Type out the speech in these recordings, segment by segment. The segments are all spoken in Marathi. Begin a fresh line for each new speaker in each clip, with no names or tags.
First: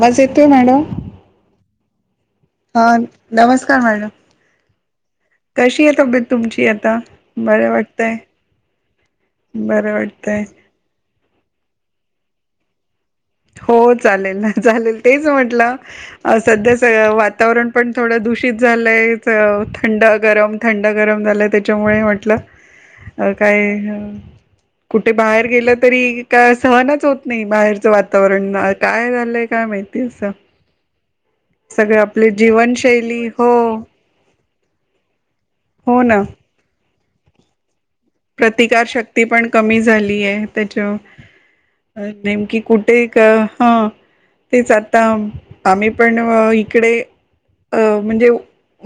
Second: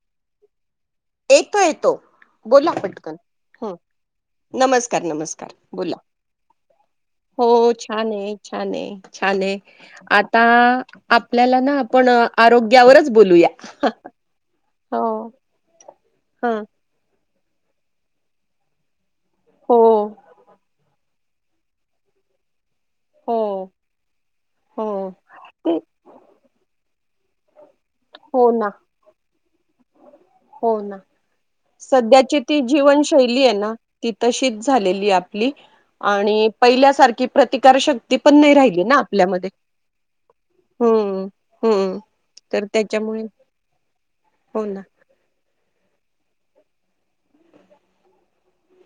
वाज येतोय मॅडम?
येतो येतो बोला
हा
पटकन हूं!
नमस्कार मॅडम
नमस्कार, नमस्कार
कशी आहे
बोला
तब्येत तुमची आता
हो
बरं
छान
वाटतय
हे. छान हे, छान हे
बरं
आता
वाटतय
आपल्याला ना आपण आरोग्यावरच बोलूया.
हो चालेल ना चालेल
हो
तेच म्हटलं अ
ह
सध्या त वातावरण पण थोडं दूषित झालंय. त
हो
थंड गरम, थंड गरम झालंय त्याच्यामुळे म्हटलं. अ
हो
काय
हो
कुठे बाहेर गेलं
ते
तरी का सहनच होत नाही बाहेरचं
हो
वातावरण
ना
काय झालंय काय माहित. तेंच ना
हो ना
सगळे आपली
सध्याची ती
जीवनशैली हो.
आहे ना ती तशीच झालेली आपली,
हो
आणि पहिल्यासारखी प्रतिकार शक
प्रतिकार शक्ती पण कमी झाली आहे,
हम्म हम्म
त्याच्या नेमकी
तर
कुठे
त्याच्यामुळे
क ह
हो
तेच
ना
आता आम्ही पण इकडे अ म्हणजे.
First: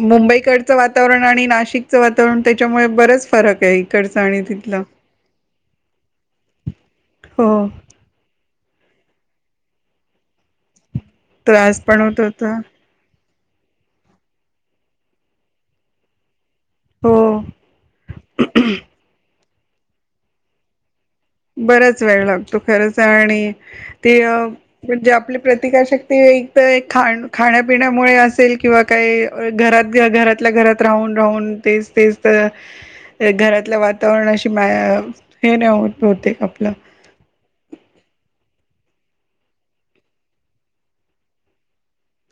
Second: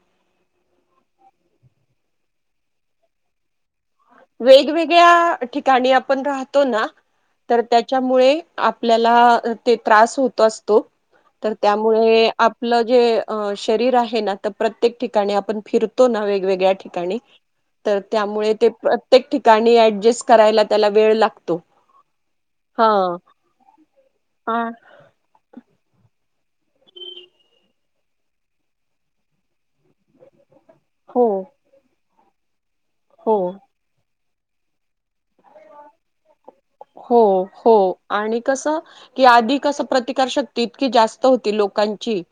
मुंबईकडचं वातावरण आणि नाशिकचं वातावरण त्याच्यामुळे बरच फरक आहे इकड.
वेगवेगळ्या ठिकाणी आपण राहतो ना तर
हो
त्या च्या मुळे आपल्याला ते त्रास होत असतो तर
त्रास पण होत
त्यामुळे
होता
आपलं जे शरीर आहे ना तर प्रत्येक ठिकाणी आपण फिर तो ना वेगवेगळ्या
हो.
ठिकाणी तर त्यामुळे ते प्र ठिकानी अडजस्ट करायला त्याला वेळ लाग
बराच वेळ लागतो खरंच आहे आणि ते
आ
म्हणजे आपले. प्रतिकारशक्ती एक तर एक खा खाण्यापिण्यामुळे असेल किंवा काही घरात बी अ घरातल्या घरात. राहून
हो
राहून, तेच तेच त
हो.
घरातल्या वाता तावरणाशी म्या हे नाही होत होते आपलं.
हो हो आणि कस. की आधी कसं प्रतिकार शक्ती इतकी जास्त होती लोकांची.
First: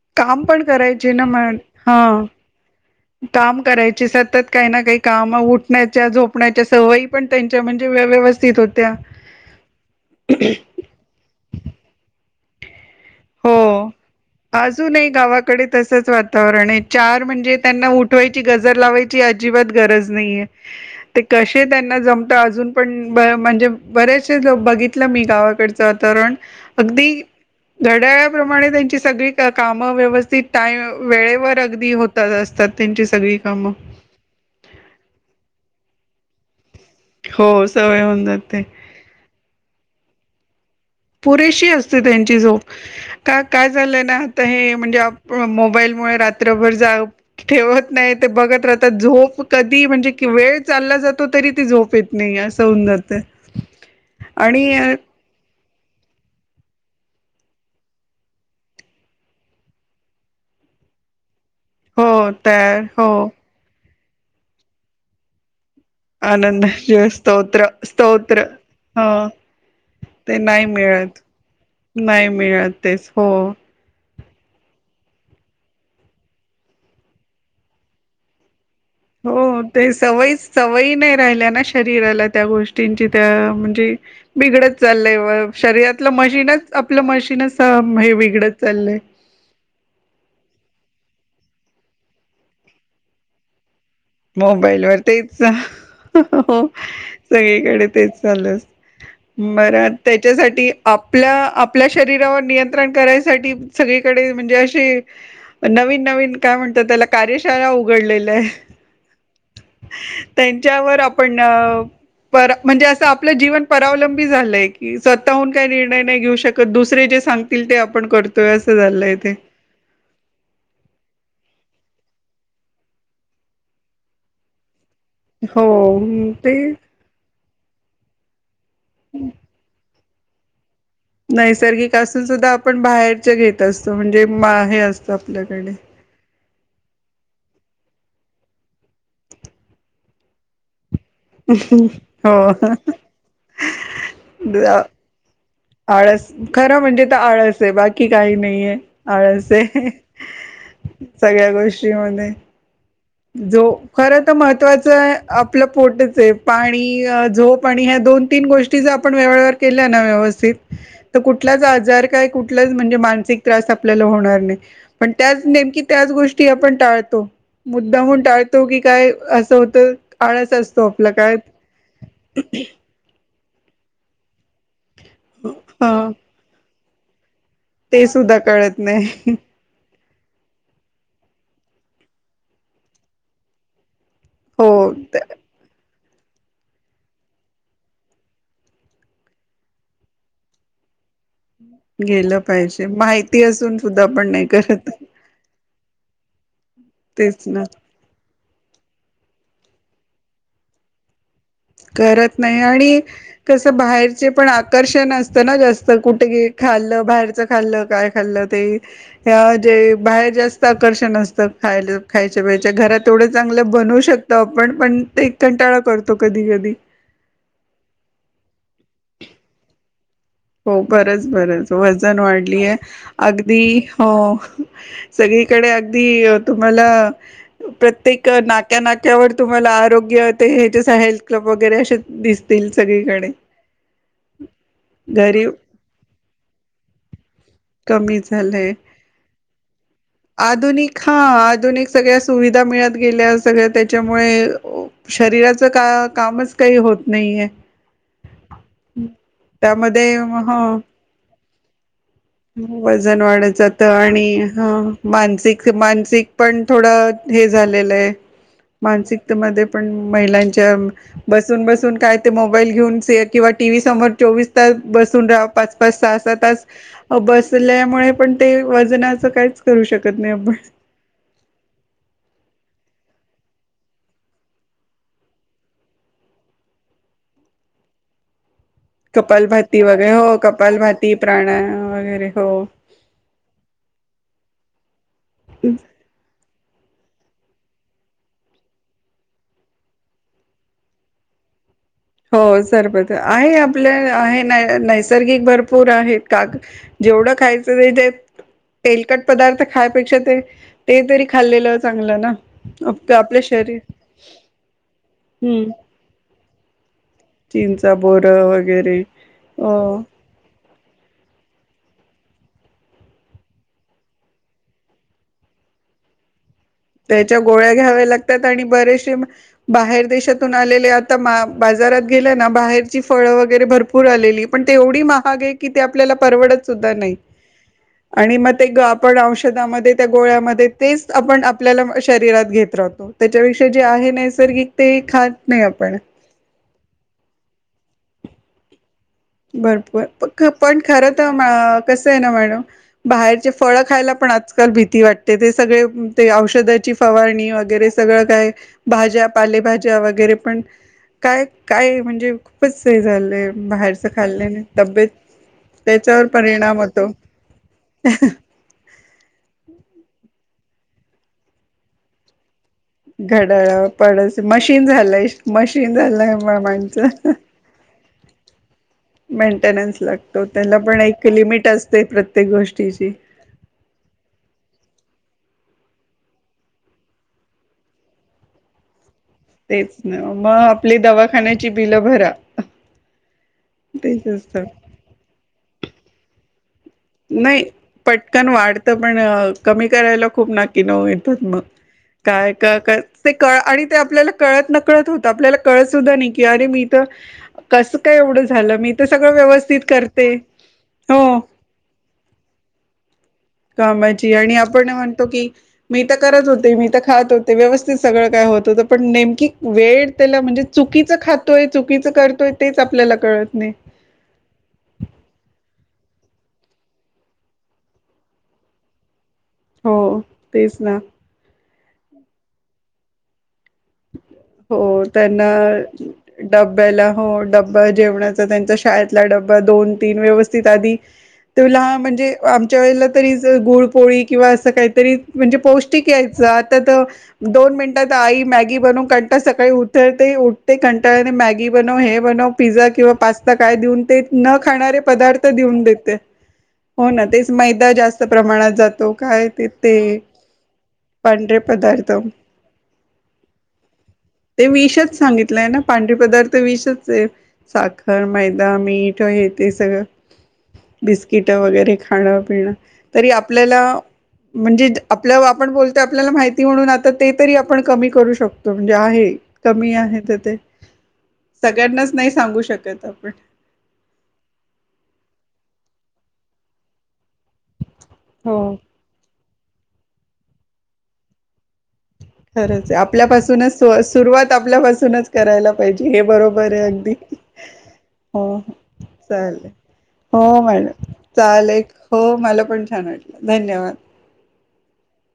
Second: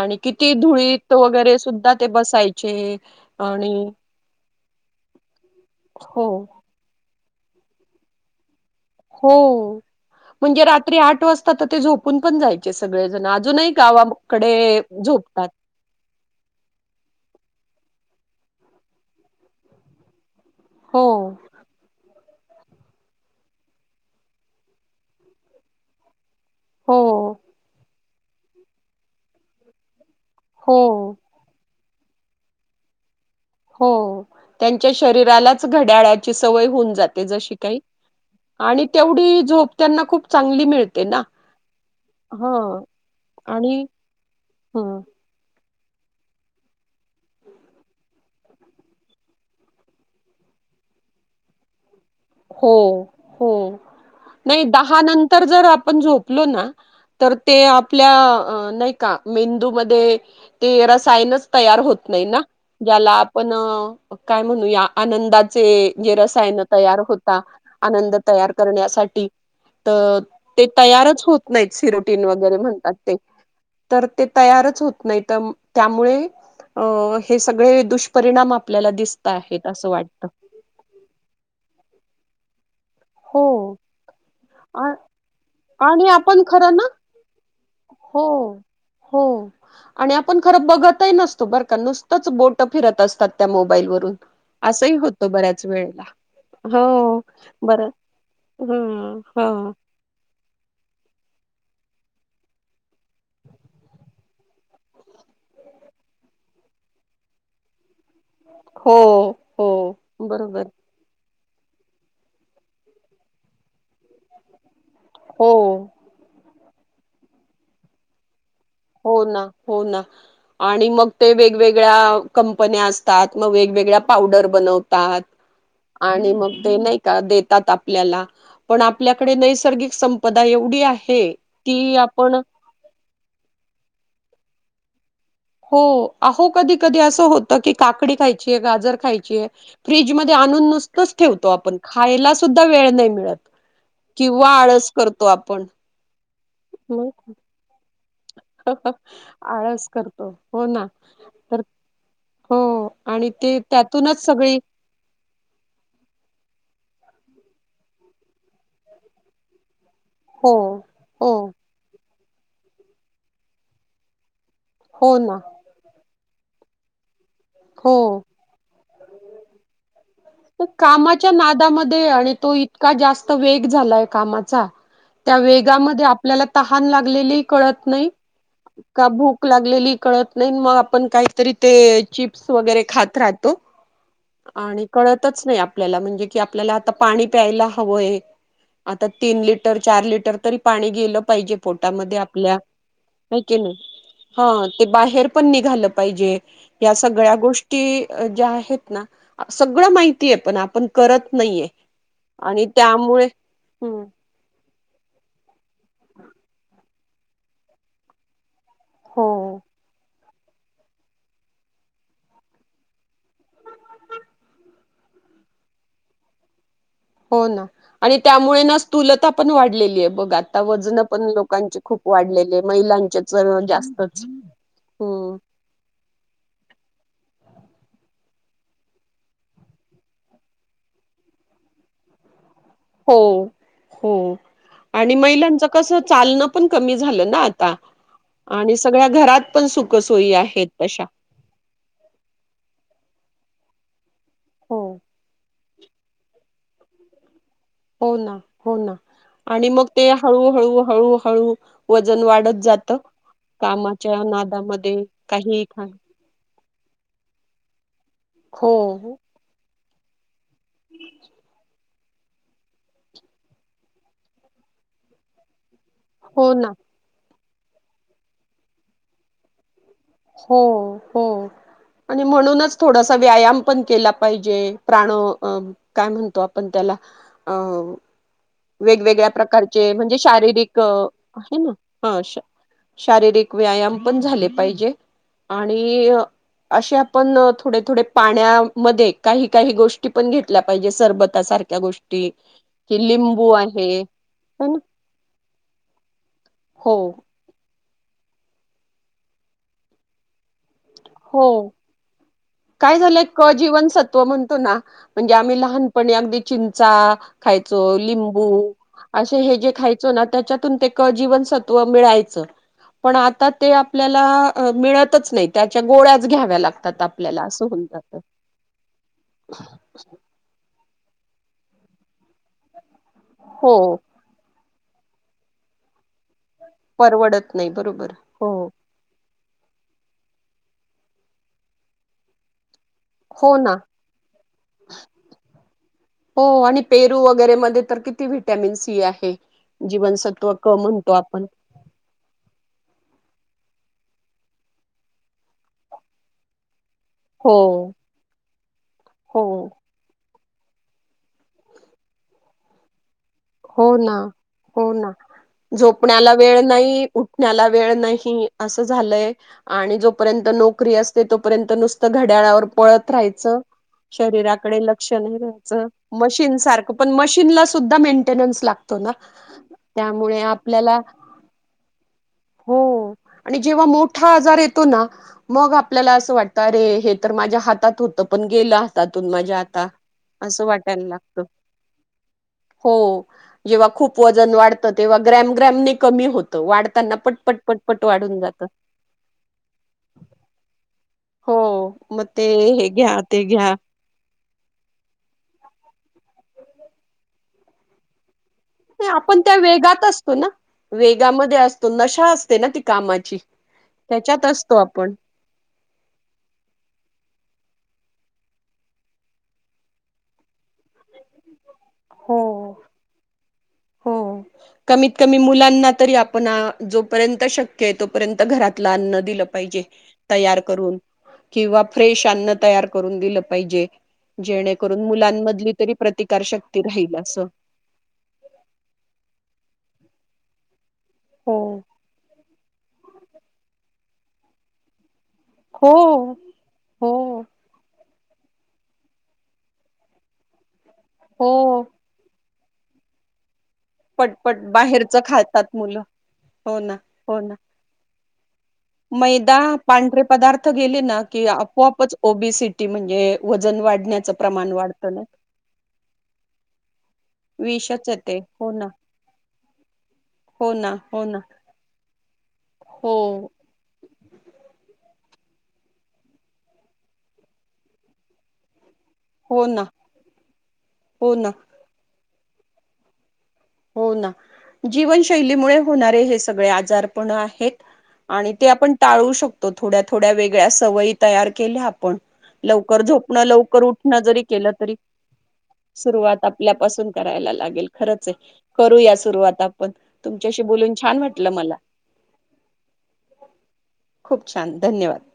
आणि
काम
किती
पण
धुळीत
करायचे ना
वगैरे
मॅड
सुद्धा ते
हा
बसायचे
काम
आणि.
करायचे सतत काही ना काही काम उठण्याच्या
हो
झोपण्याच्या सवयी पण त्यांच्या म्हणजे व्य व्यवस्थित होत्या.
हो म्हणजे रात्री आठ वाजता तर ते झोप पून पण जायचे सगळेजण,
हो
अजूनही गावाकडे झोपतात.
तसंच वातावरण आहे, चार म्हणजे त्यांना उठवायची गजर लावायची अजिबात गरज नाहीेये.
हो
ते कश. ते त्यांना जमतं अजून पण ब म्हणजे बरेचसे लोक बघितलं मी गावाकडचं वातावरण.
हो
अगदी घड्याळप्रमाणे त्यांची सगळी क काम व्यवस्थित
हो
टाईम वेळेवर अगदी होत तज असतात त्यांची सगळी कामं
हो त्यांच्या शरीरालाच घड्याळाची सवय होऊन जात ते जशी
हो
काई
सवय होऊन जाते
आणि तेवढी झोप त्यांना खूप चांगली मिळ
पुरेशी असते त्यांची झोप का काय
आणि
चाललंय ना आता हे
ह
म्हणजे आप प मोबाईलमुळे रात्रभर जाग ठेवत नाही ते बघत राहतात झोप कधी म्हणजे की वेळ चालला जातो तरी ती झोप येत नाही असं
हो
होऊन जात
हो
आणि
नाही दहा नंतर जर आपण झोपलो ना तर ते आपल्या नय का मेंदूमध्ये ते रसायनच तयार होत
हो
नाही ना
तयार हो
ज्याला आपण काय म्हणूया आनंदाचे जे रसायन तयार
आनंदाचे
होता
स्तोत्र
आनंद
स्तोत्र
तयार
हो
करण्यासाठी त
नाही
ते
मिळत
तयारच होत नाहीत सिरोटीन
नाही
वगैरे
मिळत
म्हणतात
तेच
ते
हो
तर ते तयारच होत नाही तमं त्यामुळे अ हे सगळे दुष्परिणाम आपल्याला दिस
हो ते सवयीच सवयी नाय राहिल्या ना शरीराला त्या गोष्टींची त्या
हो
म्हणजे बिघडत
आ
चाललंय म
आणि
शरीरातलं
आपण
मशीनच
खरं ना
आपलं मशीनच अ हे
हो
बिघडत चाललंय.
हो आणि आपण खरं बघत ही नसतो बरं का नुसतंच बोट फिरत असतात त्या मोबाईलवरून
मोबाईल वर तेच हो
हो
सगळीकडे
बरं
तेच चालु ये.
ह ह
बरा त्याच्यासाठी आपल्या आपल्या शरीरावर नियं त्रण करायसाठी सगळीकडे म्हणजे असे नवीन नवीन काय म्हणतो त्याला कार्यशाळा उघडलेल्या ये.
हो. हो बरोबर
त्यांच्यावर आपण अ पर म्हणजे असं आपलं जीवन परावलंबी झालंय. की
हो
स्वतःहून कायं निर्णय नाही घेऊ शकत दुसरे जे सांगतील ते आपण करतोय असं
हो
झालंयं ते
ना हो ना आणि मग ते वेगवेगळ्या कंपन्या असतात म वेगवेगळ्या पावडर बनव तात आणि मग ते नायं त्या देतात आपल्याला पण आपल्याकडे नैसर्गिक संपदा एवढी आह
नैसर्गिक असून सुद्धा आपण बाहेरचे घेत असतो म्हणजे म हे असत आपल्याक
हो. अहो कधी कधी असं होत की काकडी खायचीये गाजर खायचीये फ्रीज मध्ये आणून नुस तच ठेवतो आपण खायला
हो
सुद्धा वेळ नाही मिळत किंवा आळस करतो आपण
आळस खरं म्हणजे त
मग
आळस ते बाकी काही नाहीये आळसये
आळस करतो हो ना
सगळ्या
तर
गोष्टी मध्ये
हो आणि ते
जो खरं
त्यातूनच
त
सगळी
महत्त्वा चं आपलं पोटच ये पाणी, झोप आणि ह्या दोन तीन गोष्टीच जर आपण वेळेवर केल्या ना
हो
व्यवस्थित त
हो
कुठलाच आजार काय कुठ कुठलाच म्हणजे मानसिक त्रास आपल्याला होणार नाही पण
हो ना
त्याच नेमकी त्याच गोष्टी आपण टाळतो.
हो
मुद्दामून टाळतो की काय असं होतं आळस असतो आपल्या कायंत
नाय आणि तो इत का जास्त वेग झालाय कामाचा त्या वेगामध्ये
हां,
आपल्याला तहान लागलेली कळत
ते
नाही
सुद्धा कळत नाही.
का भुक लाग लेली कळत नाही नं म आप काहीतरी ते चिप्स वगैरे खात राहतो.
हो,
आणि
त
कळतच नाही आपल्याला म्हणजे कि आपल्याला आता पाणी प्यायला हवय आता तीन लिटर, चार लिटर तरी पाणी गेलं पाहिजे. पोटामध्ये
गेलं
आपल्या
पाहिजे.
आहे
माहिती
की
असून
नाही
सुद्धा आपण नाही
ते
करत.
बाहेर पण निघालं पाहिजे या सगळ्या
तेच ना.
गोष्टी ज्या आहेत ना सगळं माहितीय पण आपण करत नाहीये.
करत नाही आणि कस
हम्म,
बाहेरचे पण आकर्षण असतना जास्त कुठे खाल्लं, बाहेरचं खाल्लं, काय खाल्लं ते.
हो
ह्या जे बाहेर जास्त बाहेरच आकर्षण असतं खायला खायच्या, पियच्या घरात तेवढं चांगलं बनवू शकतो आपण पण ते कंटाळा करतो कधी, कधी
हो ना आणि त्यामुळे ना स्थुलता पण वाढलेली आहे बघा
हो बरच, बरच वजन
आहे.
वाढलीय
महिलांचेच अ,
अगदी हो
जास्तच हम्म
सगळी कडे अगदी तुम्हाला प्रत्येक नाक्या, नाक्यावर तुम्हाला आरोग्य ते हे जस हेल्थ क्लब वगैरे अस दिसत तिल सगळे.
हो, हो आणि
घरी
महिलांचं कस चालण पण कमी झालं ना आता.
कमी झालंय
आणि सगळ्या घरात पण सुखसोयी आहेत
आधुनिक
तशा.
हा आधुनिक सगळ्या सुविधा मिळत गेल्या सगळ्या त्याच्यामुळे
हो
शरीरात का कामच काही होत नाही आहे.
हो ना, हो ना आणि मग ते
त्यामध्ये
हळू,
ह
हळू, हळू, हळू वजन वाढ
वजन वाढ जात आणि ह
नादामध्ये काही
मानसिक,
काही.
मानसिक पण थोडं हे झालेलं आहे
हो
मानसिकतेमध्ये पण महिलांच्या बसून, बसून काय ते मोबाईल घेऊन किंवा टीव्ही समोर चोवीस तास बसून राहा सहा, सहा
हो
तास
ना
बसल्यामुळे पण ते वजनाचं काहीच करू शकत नाही आपण.
हो हो. आणि म्हणूनच थोडासा व्यायाम पण केला पाहिजे प्राण काय म्हणतो आपण त्याला अ वेगवेगळ्या
कपालभाती
प्रकारचे
वगैरे
म्हणजे
हो
शारीरिक
कपालभाती
आहे ना
प्राणायाम
ह
वगैरे हो
शारीरिक व्यायाम पण झाले पाहिजे आणि असे आपण थोडे, थोडे पाण्यामध्ये काही, काही गोष्टी पण घेतल्या पाहिजे सरबत सारख्या गोष्टी
हो सरब
कि लिंबू
आहे आपल्या आहे न नैसर्गिक भरपूर आहेत काग
हो
जेवढं खायचं जे तेलकट पदार्थ खायपेक्षा ते ते तरी
हो
खाल्लेलं चांगलं ना.
काय झालंय
आपल्या
क
शरीर
जीवनसत्व म्हणतो ना म्हणजे आम्ही
हम्म
लहानपणी अगदी चिंचा खायचो
चिंचा बोर
लिंबू
वगैरे
असे हे जे
हो
खायचो ना त्याच्यातून ते क जीवनसत्व मिळायचं पण आता ते आपल्याला मिळतच नाही त्याच्या गोळ्याच घ्याव्या लागतात.
त्याच्या
आपल्याला असं
गोळ्या
होऊन
घ्याव्या
जातं
लागतात आणि बरेचसे बाहेर देशात आलेले आता मा बाजारात गेल्या ना बाहेरची फळं वगैरे
हो
भरपूर आलेली. पण ते एवढी महाग आहे की ते आपल्याला परवडत सुद्धा नाही
परवडत नाही बरोबर
आणि
हो
मग ते आपण औषधामध्ये त्या गोळ्यामध्ये तेच आपण आपल्याला शरीरात घेत राहतो.
हो
त्याच्यापेक्षा
ना
जे आहे नैसर्गिक ते खात नाही आपण.
हो आणि पेरू वगैरे मध्ये तर किती व्हटॅमिन सी आहे.
भरपूर
जीवनसत्व क
पण खरं
म्हणतो
तर
आपण
कसं आहे ना मॅडम बाहेरचे फळं खायला पण आज काल भीती वाटते ते सगळे ते औषधाची फवारणी
हो
वगैरे सगळं काय भाज्या,
हो
पालेभाज्या वगरे पण काय काय म्हणजे खूपच झालंय बाहेर
हो ना
त्याच्यावर
झोपण्याला वेळ
परिणाम
नाही,
होतो
उठण्याला वेळ नाही. असं झालंय आणि जोपर्यंत नोकरी असते, तोपर्यंत नुसतं घड्याळावर पळत राहायच
घड्याळ पडस
शरीराकडे
मशीन
लक्ष
झालंय
नाही द्यायचं
मशीन झालंय
मशीन
मा-
सारखं पण
माणसं
मशीनला सुद्धा मेंटेनन लागतो ना
मेंटेनन्स
त्यामुळे
लागतो त्याला
आपल्याला
पण एक लिमिट असते प्रत्येक
हो
गोष्टीची
आणि जेव्हा मोठा आजार येतो ना मग आपल्याला असं वाटतं, अरे हे तर माझ्या हातात होतं पण गेलं त्यातून माझ्या आता
तेच ना मग,
असं
आपली
वाटायला लागतं
दवाखान्याची बिलं भरा.
हो, जेव्हा खूप
तेच
वजन
असतं
वाढतं तेव्हा ग्रॅम-ग्रॅमने कमी होत त वाढताना पटपट-पटपट वाढून जातं.
तर पण कमी करायला खूप नाकी नऊ ये मग
हो मग ते
काय का
हे
काय
घ्या
ते क
घ्या
आणि, ते आपल्याला कळत नकळत होत, आपल्याला कळत सुद्धा नाही की अरे मी तर कसं काय एवढं झालं मी तर
नाई
सगळं
आपण त्या
व्यवस्थित
वेगात
करते
असतो ना?
हो
वेगामध्ये असतो, नशा असते ना ती कामाची.
कामाची
त्याच्यात
आणि
असतो
आपण म्हणतो की मी तर करत होते मी तर खात होते व्यवस्थित सगळं काय होत होतं पण नेमकी वेळ त्याला म्हणजे चुकीचं खातोय चुकीचं
हो
करतोय तेच आपल्याला कळत नाही.
हो. कमीत कमी मुलांना तरी आपण जोपर्यंत शक्य आहे तोपर्यंत घरातलं अन्न दिलं पाहिजे
हो
तयार
तेच
करून
ना
किंवा, फ्रेश अन्न तयार करून दिलं पाहिजे. जेणेकरून
हो त्यांना
मुलांमधली तरी प्रतिकार शक्ती
डब्याला
राहील
हो
असं
जेवणाचा त्यांचा शाळेतला डबा दोन तीन व्यवस्थित आधी-
हो
तुला म्हणजे आमच्या वेळेला तरी गुळ-पोळी किंवा असं काहीतरी म्हणजे पौष्टिक
हो
यायचं आता तर
हो
दोन मिनिटात आई मॅग मॅगी बनव कंटाळते सकाळी उतरते उठते कंटाळने मॅगी
हो
बनव हे बनव पिझ्झा किंवा पास्ता काय देऊन ते न
पटपट
खाणारे
बाहेरच
पदार्थ
खातात
देऊन
मुलं
देते हो ना तेच मैदा जास्त प्रमाणात जात
मैदा पांढरे पदार्थ गेले ना की
पांढरे पदार्थ
आपोआपच ओबीसी तेी म्हणजे वजन वाढण्याचं
ते
प्रमाण वाढतं
विषच
ना
सांगितलंय ना पांढरी पदार्थ विषच आहे.
विषच
साखर
येते हो
मैदा
ना
मीठ हे ते सगळं.
हो ना हो ना
बिस्किट वगैरे खाणं पिणं
हो
तरी आपल्याला. म्हणजे आपल्या आपण बोलतोय आपल्याला माहिती म्हणून आता ते तरी आपण कमी करू शकतो. तो म्हणजे आहे
हो ना
कमी आहे तर ते
हो ना
सगळ्यांनाच नाही सांगू शकत आपण,
हो ना जीवनशैलीमुळे होणारे हे सगळे आजार पण आहेत. आणि ते
हो
आपण टाळू शकतो, थोड्या थोड्या वेगळ्या सवयी तयार केल्या आपण.
खरंच आहे
लवकर झोपण
आपल्यापासूनच
लवकर
सु
उठण जरी
सुरुवात
केलं तरी,
आपल्यापासूनच करायला पाहिजे हे
सुरुवात
बरोबर आहे
आपल्यापासून
अगदी
करायला लागेल. नाही खरंचय ख
हो
करूया सुरुवात
चालेल
आपण
हो
तुमच्याशी बोलून
मॅडम
छान वाटल मला
चालेल हो मला पण छान वाटलं धन्यवाद
खूप छान, धन्यवाद.